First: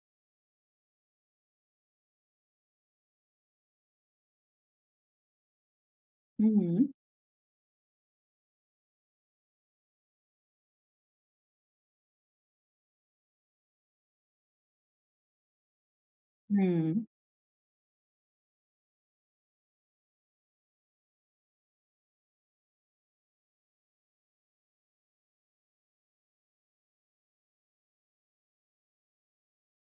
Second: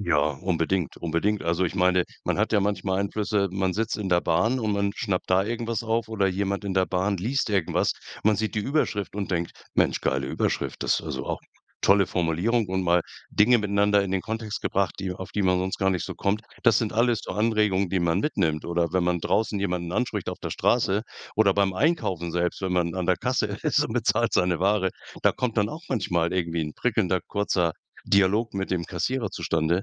Ja, unbedingt, unbedingt. Also, ich meine, man hat ja manchmal Einflüsse man sitzt in der Bahn und man schnappt da irgendwas auf oder jemand in der Mhm. Bahn liest irgendwas. Man sieht die Überschrift und denkt, Mensch, geile Überschrift. Das also auch tolle Formulierung und mal Dinge miteinander in den Kontext gebracht, die auf die man sonst gar nicht so kommt. Das sind Mhm. alles so Anregungen, die man mitnimmt oder wenn man draußen jemanden anspricht auf der Straße oder beim Einkaufen selbst, wenn man an der Kasse ist und bezahlt seine Ware, da kommt dann auch manchmal irgendwie 'n prickelnder, kurzer Dialog mit dem Kassierer zustande,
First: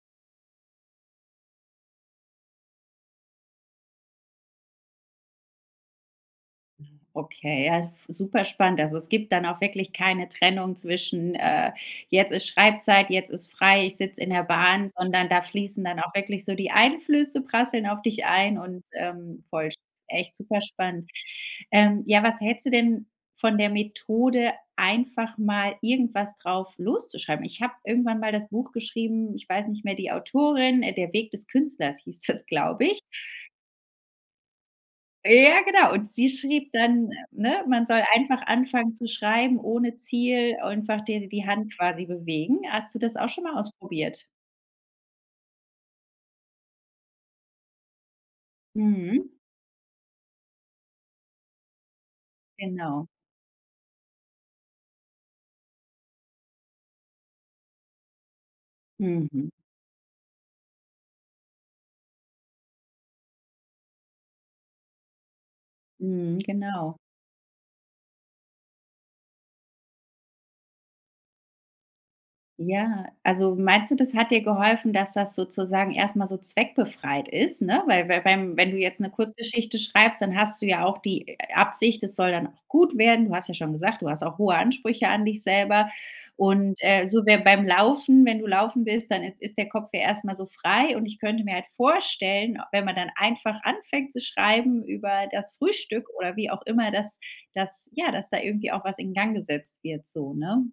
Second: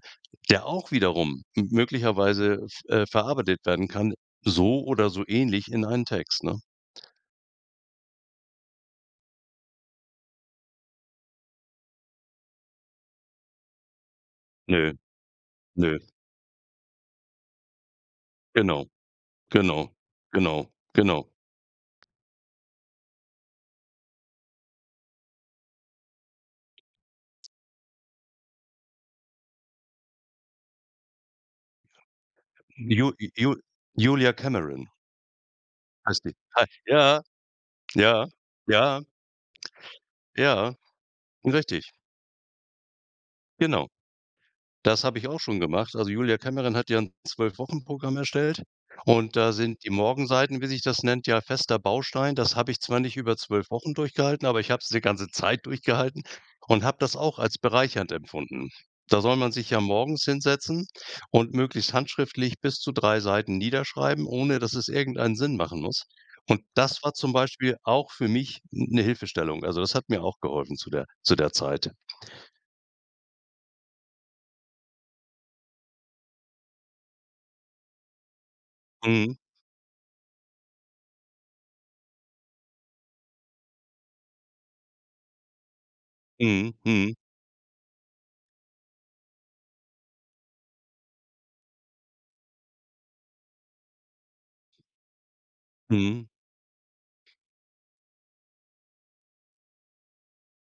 der auch wiederum m möglicherweise v äh, verarbeitet werden kann, so oder so ähnlich in einen Text, ne? Hm, okay, ja, super spannend. Also, es gibt dann auch wirklich keine Trennung zwischen, äh, jetzt ist Schreibzeit, jetzt ist frei, ich sitze in der Bahn, Nö. sondern da fließen Nö. dann auch wirklich so die Einflüsse prasseln auf dich ein und, Genau. ähm, voll sp Genau. echt super Genau. spannend. Genau. Ähm, ja, was hältst du denn von der Methode, einfach mal irgendwas drauf loszuschreiben? Ich habe irgendwann mal das Buch geschrieben, ich weiß nicht mehr, die Autorin, äh, der Weg des Künstlers hieß das, glaube ich. Ju Ju Julia Cameron. Ja, genau. Und Heißt sie die. Ha schrieb dann äh, ja. ne? Man soll Ja. einfach anfangen Ja. zu schreiben ohne Ziel, Ja. einfach dir die Hand Richtig. quasi bewegen. Hast du das auch schon mal Genau. ausprobiert? Das habe ich auch schon gemacht. Also Julia Cameron hat ja 'n 12- Wochen-Programm erstellt Mhm. und da sind die Morgenseiten, wie sich das nennt, ja fester Baustein. Das habe ich zwar Genau. nicht über 12- Wochen durchgehalten, aber ich habe es die ganze Zeit durchgehalten und habe das auch als bereichernd empfunden. Da soll Mhm. man sich ja morgens hinsetzen und möglichst handschriftlich bis zu 3 Seiten niederschreiben, ohne dass es irgendeinen Sinn machen muss. Mhm. Und Genau. das war zum Beispiel auch für mich n 'ne Hilfestellung. Also, das hat mir auch geholfen zu der zu der Zeit. Ja, also, meinst du, das hat dir geholfen, dass das sozusagen erst mal so zweckbefreit ist, ne? Weil weil wenn wenn du jetzt 'ne Mhm. Kurzgeschichte schreibst, dann hast du ja auch die, äh, Absicht, es soll dann auch gut werden. Du hast ja schon gesagt, du hast auch hohe Ansprüche an dich selber. Mhm. Und, äh, Mhm. so wäre beim Laufen wenn du Laufen bist, dann i ist der Kopf ja erst mal so frei. Und ich könnte mir halt vorstellen, wenn man dann einfach anfängt zu schreiben über das Frühstück Mhm. oder wie auch immer, dass dass ja, dass da irgendwie auch was in Gang gesetzt wird so, ne?